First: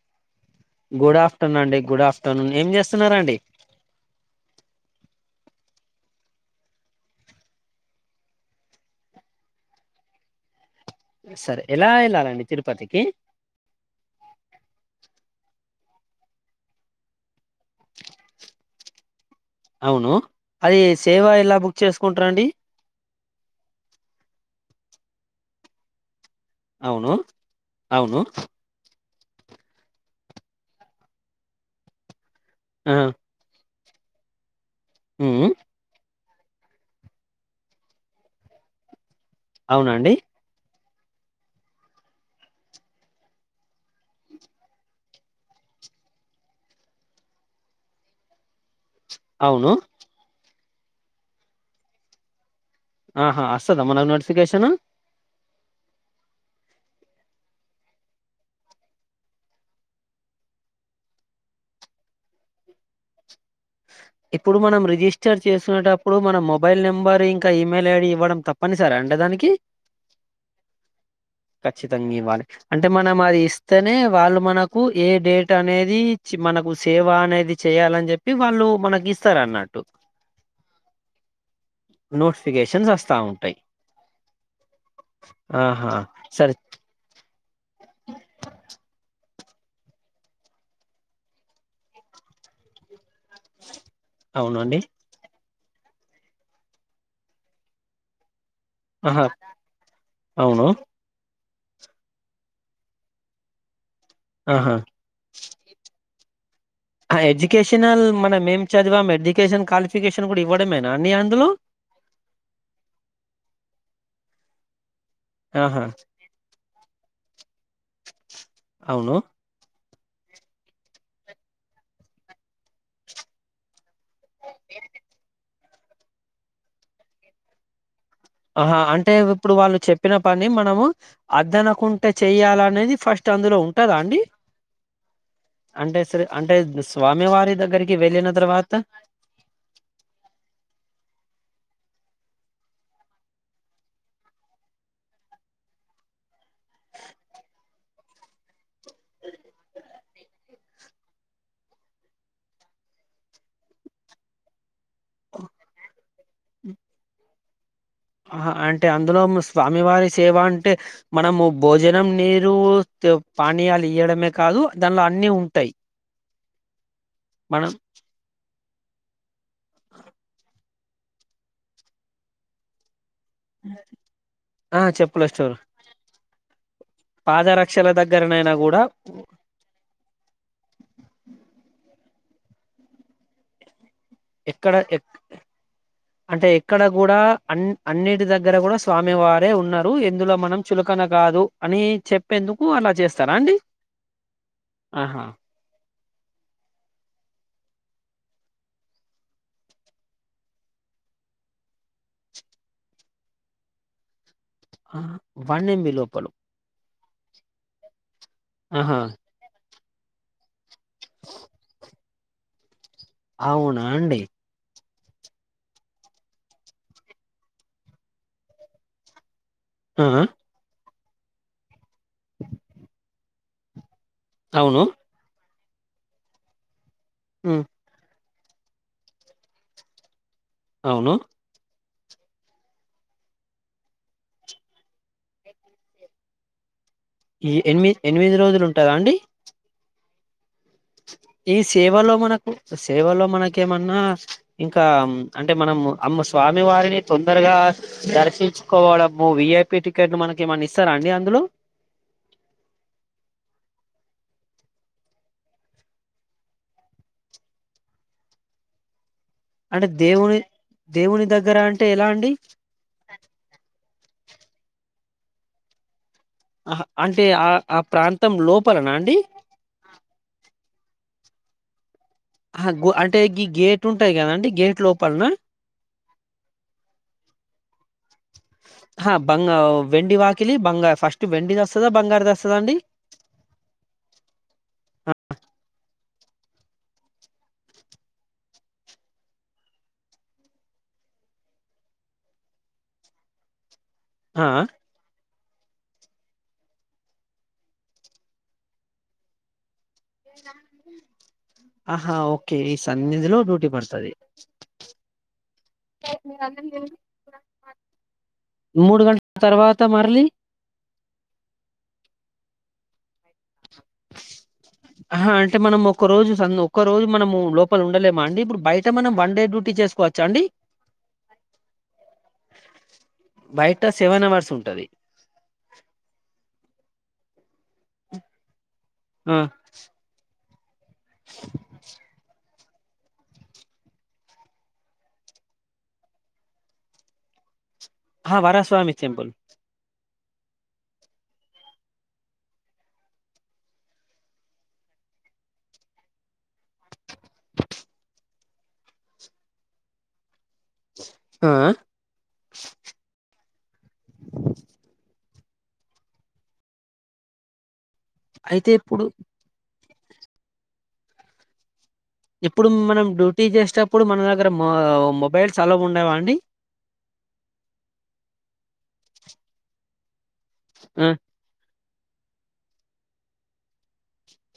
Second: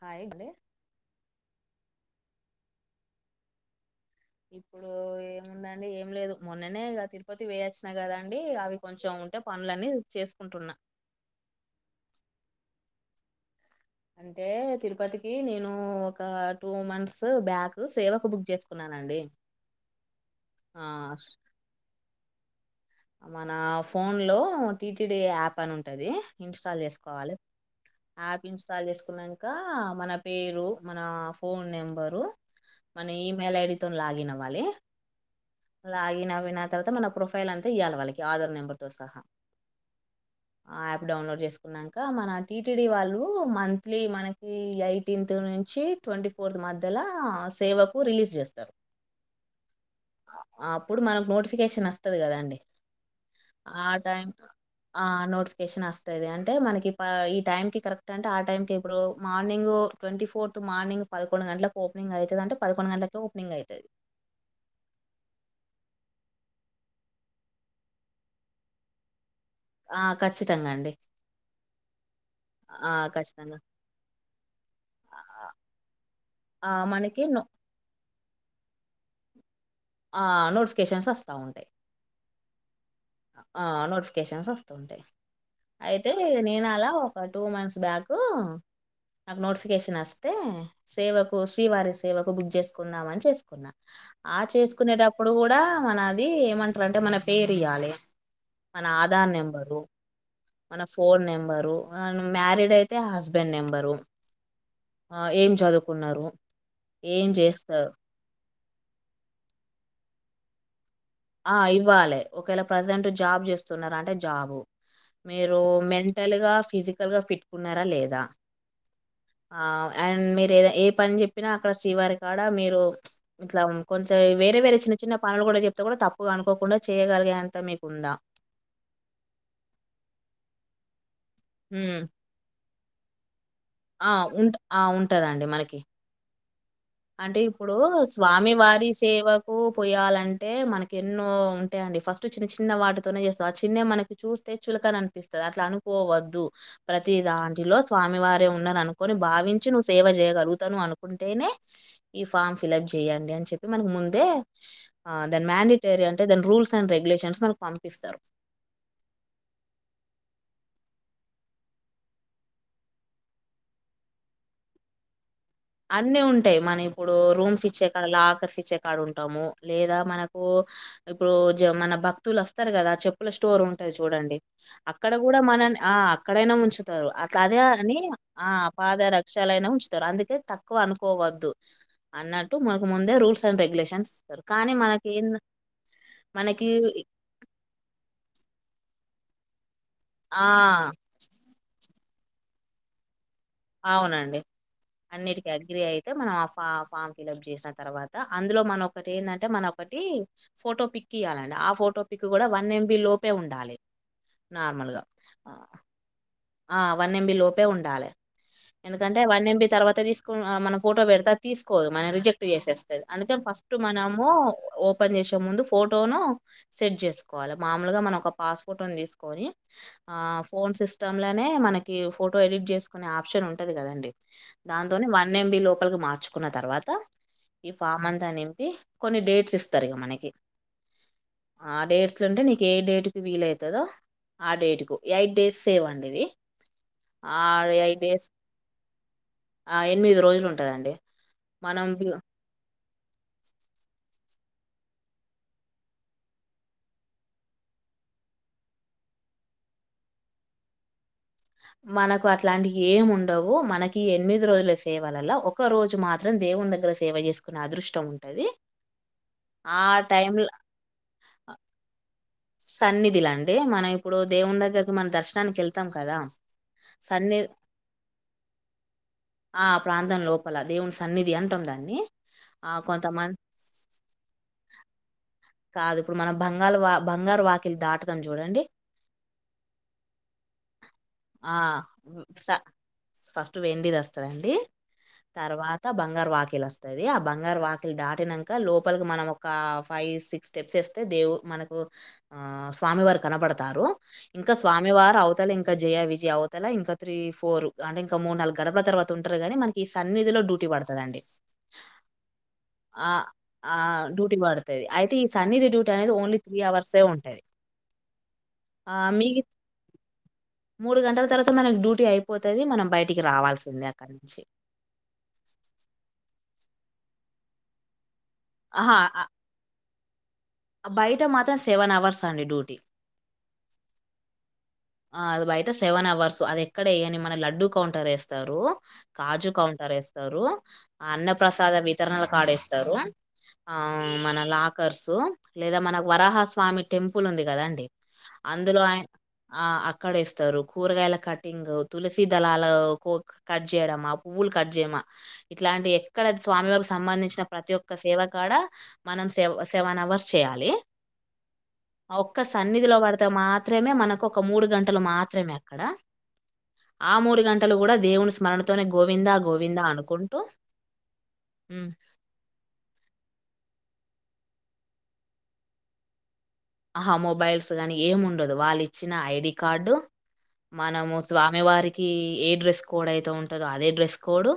Hi మల్లే [inaudible] good afternoon అండి good afternoon ఏం చేస్తున్నారండి [unintelligible] [inaudible] ఉందండి ఏం లేదు మొన్ననేగా తిరుపతి పోయొచ్చినా కదండి అవి కొంచెం ఉంటే పనులన్నీ చేసుకుం కుంటున్నా సరే ఎలా ఎళ్ళాలండి తిరుపతికి అంటే తిరుపతికి నేను ఒక టూ మంత్స్ బ్యాక్ సేవకు బుక్ చేసుకున్నానండి అవును అది ఆ సేవా ఎలా బుక్ చేసుకుంటరండి మన ఫోన్ లో టీటిడి యాప్ అని ఉంటది ఇన్స్టాల్ అవును చేసుకోవాలే అవును యాప్ ఇన్స్టాల్ చేస్ కున్నంక మన పేరు, మన ఫోన్ నెంబరు, ఆ మన ఇమెయిల్ ఐడి తోని లాగిన్ అవ్వాలి ఉమ్ లాగిన్ అయిన తర్వాత మన ప్రొఫైల్ అంత్ ఇయాలి వాళ్ళకి ఆధార్ నెంబర్తో సహా అవునండి యాప్ డౌన్లోడ్ చేసుకున్నాక మన టీటిడీ వాళ్ళు మంత్లీ మనకి ఎయిటీన్త్ ను ఇచ్చి ట్వీ ఫోర్త్ మధ్యలో సేవకు రిలీజ్ చేస్తారు అవును అప్పుడు మనకు నోటిఫికేషన్ వస్తది కదా అండి ఆహా అస్తద మన నోటిఫికేషన్ కెషన్ వస్తాంది అంటే మనకి ఈ టైం కి కరెక్ట్ అంటే ఆ టైం క ఇప్పుడు మార్నింగ్ ట్వంటీ ఫోర్త్ మార్నింగ్ పకొండు గంటలకు ఓపెంగ్ అవుతుందింటే పదకండు గంటలకు ఓపనింగ్ అయింది ఇప్పుడు మనం రిజిస్టర్ చేసుకునేటప్పుడు మన మొబైల్ నెంబర్ ఇంకా ఇమెయిల్ ఐడి ఇవ్వడం తప్పనిసరే అంటే దానికి ఆ ఖచ్చితంగా అండి ఖచ్చితంగా ఇవ్వాలి అంటే ఆ! మనం అది ఖచ్చితంగా. ఇస్తేనే వాళ్ళు మనకు ఏ డేట్ ఆహ్, అనేది మనకు ఆహ్, సేవ మనకి నో అనేది చేయాలని చెప్పి వాళ్ళు మనకి ఇస్తారు అన్నట్టు ఆ నోటిఫికేషన్స్ వస్తా ఉంటాయి నోటిఫికేషన్ వస్తా ఉంటాయి ఆ నోటిఫికేషన్స్ వస్తుంటాయి ఆహా అయితే సరే నేను అలా ఒక టూ మంత్స్ బ్యాక్ నాకు నోటిఫికేషన్ వస్తే సేవకు శ్రీవారి సేవకు బుక్ చేసుకుందామని చేసుకున్నా ఆ అవునండి చేసుకునేటప్పుడు కూడా మన అది ఏమంటారంటే మన పేరు ఇయ్యాలి మన ఆహా ఆధార్ నెంబరు అవును మన ఫోన్ నెంబరు మ్యారీడ్ అయితే హస్బెండ్ నెంబరు ఆహా ఏం చదువుకున్నారు ఏం చేస్తారు ఎడ్యుకేషనల్ మనం ఏం చదివాం ఎడ్యుకేషన్ క్వాలిఫికేషన్ కూడా ఇవ్వడమేం ఆ ఇవ్వాలి ఒకవేళ ప్రజెంట్ జాబ్ చేస్తున్నారు అంటే జాబ్ మీరు ఆహా మెంటల్ గా ఫిజికల్ గా ఫిట్ ఉన్నారా లేదా అవును ఆ అండ్ మీరు ఏద ఏ పని చెప్పినా అక్కడ శ్రీవారి కాడ మీరు ఇట్లా కొంచం వేరే వేరే చిన్న చిన్న పనులు కూడా చెప్తే కూడా తప్పుగా అనుకోకుండా చేయగలిగ అంత మీకుందా ఆహా అంటే ఇప్పుడు వాళ్ళు చెప్పిన పని మనము ఉమ్, అద్దనకుంటే చెయ్యాలనేది ఫస్ట్ అందులో ఉంటదా ఆ అండి ఉంట ఆ ఉంటదండి మనకి అంటే సరే అంటే స్వామి అంటే వారి ఇప్పుడు దగ్గరికి వెళ్ళిన స్వామి తర్వాత వారి సేవకు పోయాలంటే మనకెన్నో అంటే అండి ఫస్ట్ చిన్న చిన్న వాటితోనే చేస్తాం ఆ చిన్న మనకి చూస్తే చులకన అనిపిస్తుంది అట్లా అనుకోవద్దు ప్రతి దాంలో స్వామివారే ఉన్నారని అనుకోని భావించి నువ్వు సేవ చేయగలుగుతాను అనుకుంటేనే ఈ ఫామ్ ఫిలిప్ చెయ్యండి అని చెప్పి మనకు ముందే దెన్ మ్యాండటేరీ అంటే దెన్ రూల్స్ అండ్ రేగులేషన్స్ మకు ఆహ అంటే అందులో స్వామివారి సేవా అంటే మనము భోజనం నీరు పానీయాలు ఇయడమే కాదు దానిలో అన్ని ఉన్ అన్ని ఉంటాయి మనం ఇప్పుడు రూమ్స్ మనం ఇచ్చే కాడ లాకర్స్ ఇచ్చే కాడ ఉంటాము లేదా మనకు ఇప్పుడు జ మన భక్తులు వస్తారు కదా చె ఇల స్టోర్ ఉంటాయి చూడండి ఆ అక్కడ చెప్పుల కూడా స్టోర్ మనని ఆ అక్కడైనా ఉంచుతారు అట్ అదే పాదరక్షల అని ఆ దగ్గరనైనా కూడా పాద రక్షాలైనా ఉంచుతారు అందుకే తక్కువ అనుకోవద్దు అన్నట్టు మనకు ముందే రూల్స్ అండ్ రెగ్యులేషన్స్ ఇస్తారు కానీ ఎక్కడ ఎ మనకి ఏం- అంటే మనకి ఎక్కడ కూడా అ అన్నిటి దగ్గర కూడా స్వామి వారే ఉన్నారు ఎందులో ఆ మనం చులకన కాదు అని చెప్పేందుకు అలా చేస్త అవునండి అన్నిటికి అగ్రి అయి మనం ఆ ఫామ్ ఫిలిప్ చేసిన తర్వాత అందులో మనొ ఒకటి ఏంటంటే మనొ ఒకటి ఫోటో పిక్ పిక్ ఇయాలండి ఆ ఫోటో పిక్ కూడా వన్ ఎంబి లోపే ఉండాలి ఆ నార్మల్గా వన్ ఎంబి లోపల ఆ వన్ ఎంబి లోపే ఉండాలి ఆహా ఎందుకంటే వన్ ఎంబి తర్వాత తీసుకు మనం ఫోటో పెడతే తీసుకోదు మం రిజెక్ట్ చేసేస్త అందుకే ఫస్ట్ అవునా అండి మనము ఓపన్ చేసే ముందు ఫోటోను సెట్ చేసుకోవాలి మామలుగా మనం ఒక పాస్పోటోని తీసుకొని ఆ ఫోన్ సిస్టమ్ లోనే మనకి ఫోటో ఎడిట్ చేసుకునే ఆప్షన్ ఉంటది కదండి అవును దాంతోనే వన్ ఎంబి లోపలికి మార్చుకున్న తర్వాత ఉమ్, ఈ ఫామ్ అంతానిం పి కొన్ని డేట్స్ ఇస్తారు ఇగ మనకి అవును ఆ డేట్స్ అంటే నీకు ఏ డేట్ కి వీల్ అయితదో ఆ డేట్ కు ఎయిట్ డేస్ సేవ్ అ అండి ఇది ఆ ఈ ఎనిమి ఎయిట్ డేస్ ఎనిమిది రోజులు ఉంటదా అండి ఆ ఎనిమిది రోజులు వుం ఈ సేవలో మనకు సేవలో మనకేమన్నా ఇంకా అంటే మనం అమ్మ స్వామి వారిని తొందరగా గా దర్శించుకోవడము విఐపి టికెట్లు మనకి ఏమన్నా ఇస్తారా అండి అందులో మనకు అట్లాంటివి ఏమి ఉండవు మనకి ఎనిమిది రోజుల సేవలలా ఒక రోజు మాత్రం దే వుని దగ్గర సేవ జేసుకునే అదృష్టం ఉంటది ఆ అంటే దేవుని టైంల దేవుని దగ్గర అంటే ఎలా అండి సన్నిధిలా అండి మనం ఇప్పుడు దేవుని దగ్గరికి మన దర్శనానికి ఎళ్తాం కదా అహ అంటే ఆ సన్నిది ఆ ప్రాంతం లోపలనా అండి ఆ ప్రాంతం లోపల దేవుని సన్నిది అంటాం దాన్ని అహ ఆ! గు అంటే కొంతమం గి గేట్ ఉంటాయి కదాండి గేట్ లోపలన కాదు ఇప్పుడు మనం బంగాలు వా బంగారు వాకిలు దాటుతాం జూడండి ఓ వెండి వాకిలి బంగా ఆ స ఫస్ట్ వెండిది వస్తాదండి తర్వా త బంగారు వాకిలి వస్తాది ఆ బంగారు వాకిలు దాటినాంక లోపలికి మనం ఒక ఫైవ్ సిక్స్ స్టెప్స్ దేవ్ మనకు స్వామివారు కనబడతారు ఆ ఇంకా స్వామివారు అవతల ఇం విజయ విజయ్ అవతల ఇంకా త్రీ ఫోర్ అంటే ఇంకా మూడు నాలుగు గడపల తర్వాత ఉంటారుగాని మనకి ఈ సన్నిధిలో డ్యూటీ పడతదండి ఆహా ఓకే ఈ ఆ సన్నిధిలో డ్యూటీ ఆ పడుతది డ్యూటీ బడతది అయితే ఈ సన్నిధి డ్యూటీ అనేది వోండ్లి త్రీ అవర్సే ఉంటాది మూడు గంటల తర్వాత మర్లి మూడు గంటల తర్వాత మనకు డ్యూటీ అయిపోతది మనం బయట ఆహ అంటే మనము ఒక్క రోజు ఒక్క రోజు మనము లోపల ఉండలే మా అండి ఇప్పుడు బయట మనం వన్డే డ్యూటీ చేసుకోవచ్చ అండి అ బయట మాత్రం సెవెన్ అవర్స్ అండి డ్యూటీ బయట సెవెన్ అవర్స్ ఉంటది ఆ అది బయట సెవెన్ అవర్స్ అది ఎక్కడ ఏయని మన లడ్డూ కౌంటర్ ఏస్తారు ఆ కాజు కౌంటర్ ఎస్తారు అన్న ప్రసాదం వితరణలు వాడేస్తారు ఆ మన లాకర్సు లేదా మనకు వరాహస్వామి టెంపుల్ ఉంది కదా అండి ఆహ వరాస్వామి టెంపుల్ అక్కడె ఇస్తారు కూరగాయల కటింగ్ తులసి దళాల కట్ జేయడం ఆ పువ్వులు కట్ జేయడం మా ఇట్లాంటి ఎక్కడ స్వామివారికి సంబంధించిన ప్రతి ఒక్క సేవ కాడ మనం సెవ సెవెన్ అవర్స్ టేయాలి ఆ ఆ ఒక్క సన్నిధిలో పడితే మాత్రమే మన ఒక్క మూడు గంటలు మాత్రమే అక్కడ ఆ మూడు గంటలు కూడా దేవుని అయితే స్మరణతోనే ఇప్పుడు గోవిందా గోవిందా అనుకుంటూ ఉ ఇప్పుడు మనం డ్యూటీ చేసేటప్పుడు మన దగ్గర మొ మొబైల్స్ అలవా ఉండవా అండి ఆహా మొబైల్స్ గానీ ఏముండదు వాళ్ళు ఇచ్చిన ఐడి కార్డు ఆ మనము స్వామివారికి ఏ డ్రెస్ కోడ్ అయితే ఉంటదో అదే డ్రెస్ కోడ్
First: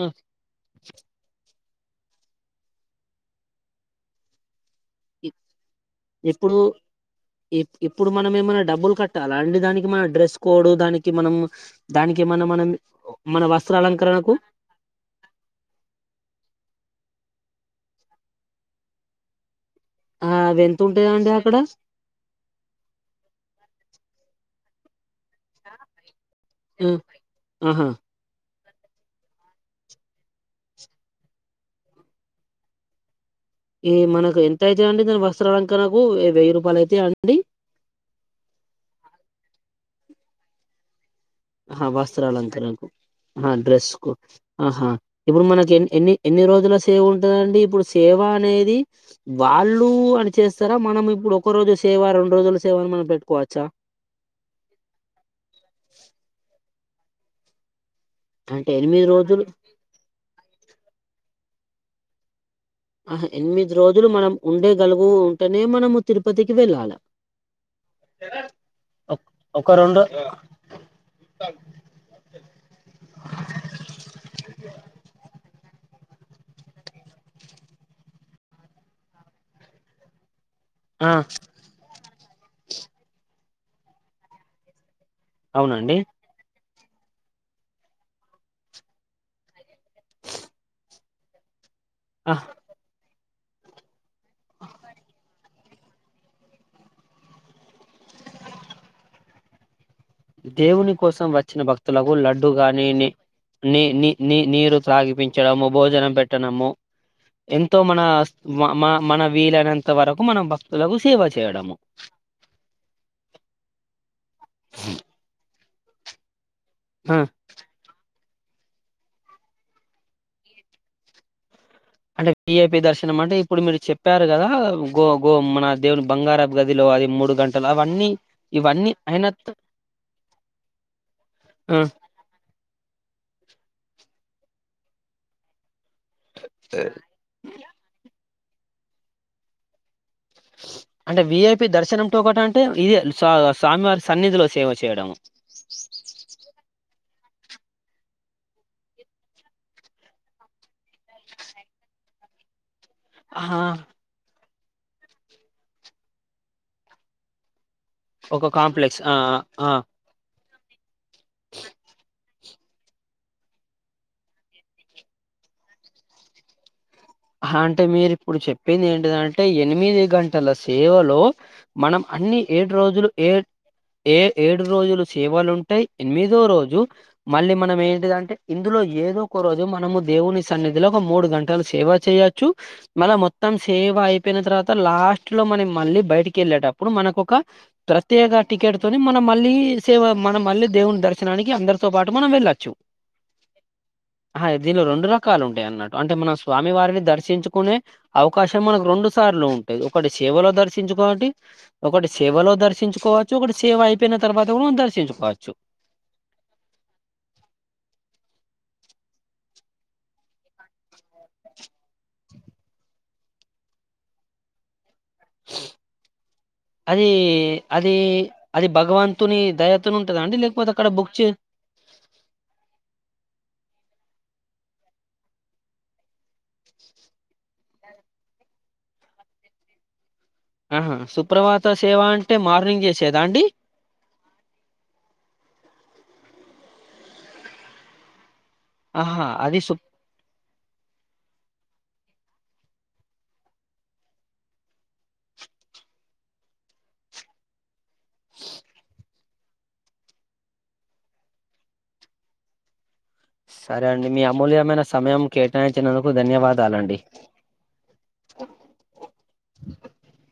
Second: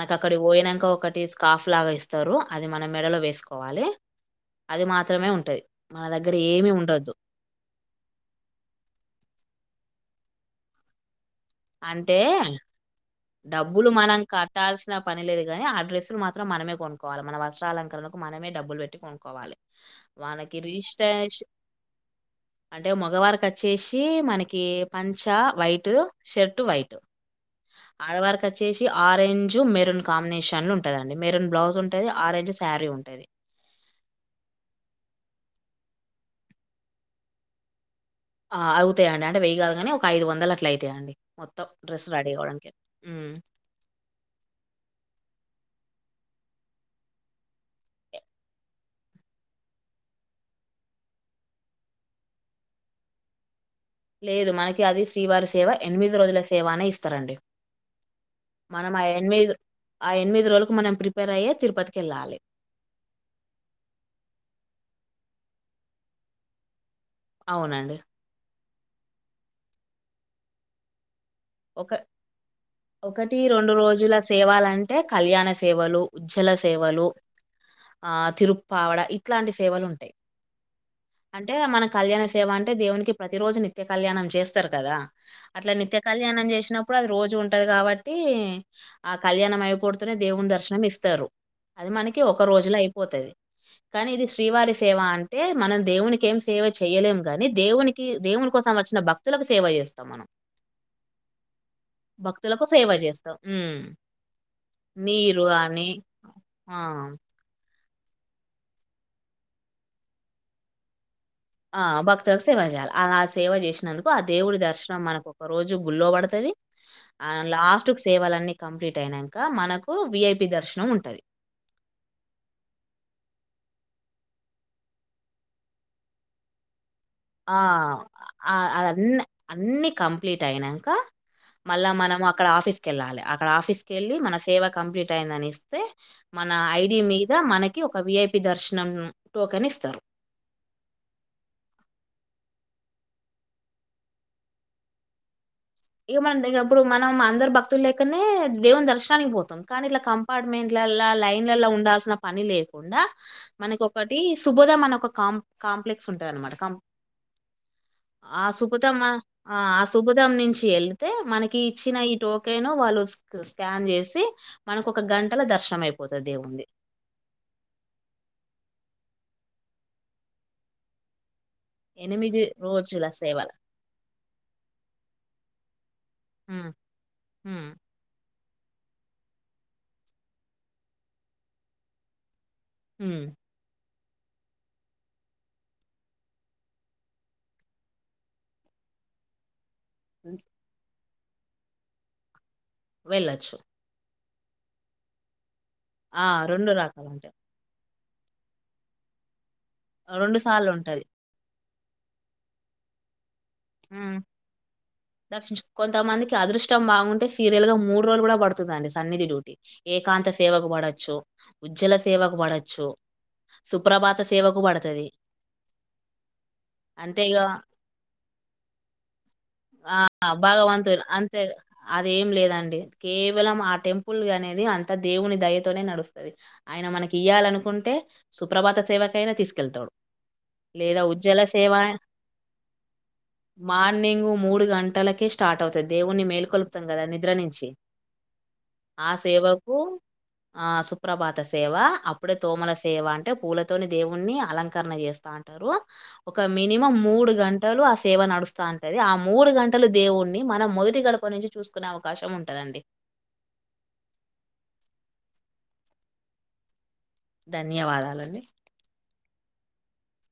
ఆ అక్కడి కి వొయినాంకొ ఒకటి స్కాఫ్ లాగా ఇస్తారు అది మన మెడలో వేసుకోవాలి అది ఇ మాత్రమే ఉంటది మన దగ్ ఇప్పుడు ఇప్పుడు మనం ఏమైనా డబ్బులు కట్టాలా అండి దానికి మన డ్రెస్ కోడ్ దానికి మనం అంటే దానికి మన మనం మన డబ్బులు మనం వస్త్రాలంకరణకు కట్టాల్సిన పని లేదు గాని ఆ డ్రస్సులు మాత్రం మనమే కొను కోవాలి మన వస్త్రాలంకరణకు మనమే డబ్బులు వెట్టి కొనుక్కోవాలి ఆ వాళ్ళకి అవి ఎంత ఉంటాయండి రిసార్ట్స్ అక్కడ అంటే మగవారికి అచ్చేసి సి మనకి పంచ వైటు షర్ట్ ఆ వైటు ఆహా ఆడవారి వచ్చేసి ఆరెంజ్ మెరూన్ కాంబినేషన్ల ఉంటదండి మెరన్ బ్లౌజ్ ఉంటది ఆరెంజ్ శారీ ఉంటది ఈ మనకు ఎంత అయితై అండి వస్త్రాలంకరణకు వెయ్యి రూపాయలు అయితయ అండి ఆ అగుతాయండి అంటే వెయ్యి కాదు కానీ ఒక ఐదు వందలు అట్ల అయితాయండి మొత్తం ఆహా డ్రెస్ రెడీ అవ్వడానికి. వస్త్రాలంకరణకు హ్మ్. ఆహా డ్రెస్ కు ఆహా ఇప్పుడు మనకి ఎన్నీ ఎన్ని ఎన్ని రోజుల సేవ ఉంటదండి ఇప్పుడు సేవ అనేది వాళ్ళు అని చేస్తారా మ మనం ఇప్పుడు ఒక రోజు సేవ రెండు రోజుల సేవ అని మనం పెట్టుకోవచ్చా లేదు మనకి అది శ్రీవారి సేవ ఎనిమిది రోజుల సేవానే ఇస్తారండి అంటే మనం ఆ రోజులు ఎనిమిది ఆ ఎనిమిది రోజులకు మనం ప్రిపేర్ అయ్యే తిరుపతికి కెల్లాలె ఆహా ఎనిమిది రోజులు మనం ఉండేగలుగు ఉంటేనే మనము తిరుపతికి వెళ్ళాల అవునండి ఒక్ ఒక రెండు ఒకటి రెండు రోజుల సేవలంటే కళ్యాణ సేవలు ఉజ్జ్వల సేవలు ఆ తిరుప్పావడ ఇట్లాంటి సేవలు ఉంటాయి ఆ అంటే మన కళ్యాణ సేవ అంటే దేవునికి ప్రతి రోజు నిత్య కళ్యాణం చేస్తారు కదా అట్లా అవునండి నిత్య కళ్యాణం చేసినప్పుడు అది రోజు ఉంటది కాబట్టి ఆ కళ్యాణం అయిపోవుడుతూనే దేవుని దర్శనం ఇస్తారు అది మనకి ఆ ఒక రోజులు అయి పోతది కానీ ఇది శ్రీవారి సేవ అంటే మనం దేవునికి ఏం సేవ చేయ్యలేము గాని దేవుని కి దేవునీ కోసం వచ్చిన భక్తులకు సేవ చేస్ దేవుని కోసం వచ్చిన భక్తులకు లడ్డు భక్తులకు సేవ గానిని జేస్తాం. నీ హ్మ్. నీ నీ నీరు నీరు త్రాగిపించడము గాని భోజనం పెట్టడము ఆ! ఎంత మన మ మన వీలైనంత వరకు మనం భక్తులకు సేవ చే ఆ భక్తులకు సేవ చేయాల అడ సేవ చేసినందుకు ఆ దేవుడి దర్శనం మనకు ఒక రోజు గుల్లో వడుతది ఆ, అ లాస్ట్ కు సేవాల అన్నీ కంప్లీట్ అయినంక మనకు విఐపి దర్శనం ఉంటది అంటే విఐపి దర్శనం అంటే ఇప్పుడు మీరు చెప్పారు కదా గో గో మన దేవుని బంగారపు గదిలో అది మూడు ఆ గంటలు అవన్నీ ఇవన్నీ అదన్ని అయిన త- అన్ని కంప్లీట్ అయినంక ఆ, మళ్ళ మనము అక్కడ ఆఫీస్ కేళ్ళాలే అక్కడ ఆఫీస్ కేళ్ళి మన సేవ కంప్లీట్ అయిందనిస్తే మన ఐడి మీద మనకి ఒక విఐప్ పి దర్శనం టోకెన్ ఇస్తారు అంటే విఐపి దర్శనం టోకటు అంటే ఇదే స స్వామివారి సన్నిధిలో సేవ చేయడం ఇక మనం ఇప్పుడు మనం అందరు భక్తులు లేకనే దేవుని దర్శనానికి బోతాం కానీ ఇట్లా కంపార్ట్మెంట్లల్ల లైన్లలా ఉండాల్ ల్సిన పని లేదు కాకుండా ఆహా, మనకు ఒకటి సుభదం అని ఒక కాం కాంప్లెక్స్ ఉంటదాన్మాట కం ఆ ఒక కాంప్లెక్స్ సుభతమ్మా ఆ ఆ సుభతం నిం ఏళ్తే మనకి ఇచ్చిన ఈ టోకెను వాళ్ళు స్కాన్ చేసి మన ఒక గంటల ద నష్టం అయిపోతుది ఏం ఉంది హాంటే మీరు ఇప్పుడు చెప్పింది ఏంటిదంటే ఎనిమిది గంటల సేవలో మనం అన్ని ఎనిమిది ఏడు రోజుల రోజులు ఏ సేవలు ఏ ఏడు రోజులు సేవలు ఉంటాయి ఎనిమిదో ఉమ్ రోజు మళ్ళీ ఉమ్ మనం ఏంటిదంటే ఇందులో ఏదో ఒక రోజు మనము దేవుని సన్నిధిలో ఒక మూడు గంటలు సేవ చేయచ్చు మల ఉమ్ మొత్తం సేవ అయి పోయిన తర్వాత లాస్ట్ లో మనం మళ్ళీ బయటికి కేళ్ళేటప్పుడు మనకు ఒక ప్రత్యేక టికెట్ తోని మనం మళ్ళీ సేవ మనం మళ్ళీ దేవుని దర్శనానికి అందరితో పాటు మనం వెళ్ళచ్చు వెళ్ళొచ్చు అహా దీనిలో రెండు రకాలు ఉంటాయి అన్నట్టు అంటే ఆ మనం రెండు స్వామి వారిని రకాలు ఉంటాయి దర్శించుకునే అవకాశం మనకు రెండు సార్లు ఉంటాది ఒకటి రెండు సేవల సార్లు ఉంటది దర్శించుకోనటి ఒకటి సేవలో దర్శించుకోవ దర్శించు కొంతమందికి అదృష్టం బాగుంటే సీరియల్ గా మూడు రోజులు కూడా పడు డి సన్నిధి డ్యూటీ ఏకాంత సేవకు పడొచ్చు ఉజ్జ్వల సేవకు పడొచ్చు సుప్రభాత సేవకు పడతది అది అంతేగా అది అది భగవంతుని దయతోని ఆ ఉంటదా అండి? లేకపోతే అక్కడ భగవంతులు బుక్ చే అంతే అదేం లేదండి కేవలం ఆ టెంపుల్ అనేది అంత దేవుని దయతోనే నడుస్తుంది ఆయన మనకి ఇయ్యాలనుకుంటే సుప్రభాత సేవకైనా తీసుకెళ్తాడు ఆహా లేదా సుప్రభత సేవ అంటే మార్నింగ్ చేసే మార్నింగు మూడు గంటలకే స్టా స్టార్ట్ అవుతది దేవుణ్ణి మేలుకొలుపుతాం కదా నిద్ర నుంచి ఆ ఆహా! అది సు సేవకు ఆ సుప్రభాత సేవ అప్పుడే తోమల సేవ అంటే పూలతోని దేవుణ్ణి అలంకరణ చేస్తా అంటారు ఒక మినిమం మూడు గంటలు ఆ సేవ నడుస్తా ఉంటది ఆ మూడు గంటలు దేవుణ్ణి మన మొదటి గడప నుంచి చూసుకునే అవకాశం ఉంటుందండి సరే అండి మీ అమూల్యమైన సమయం కేటాయించినందుకు ధన్యవాదాలండి ధన్యవాదాలండి [inaudible]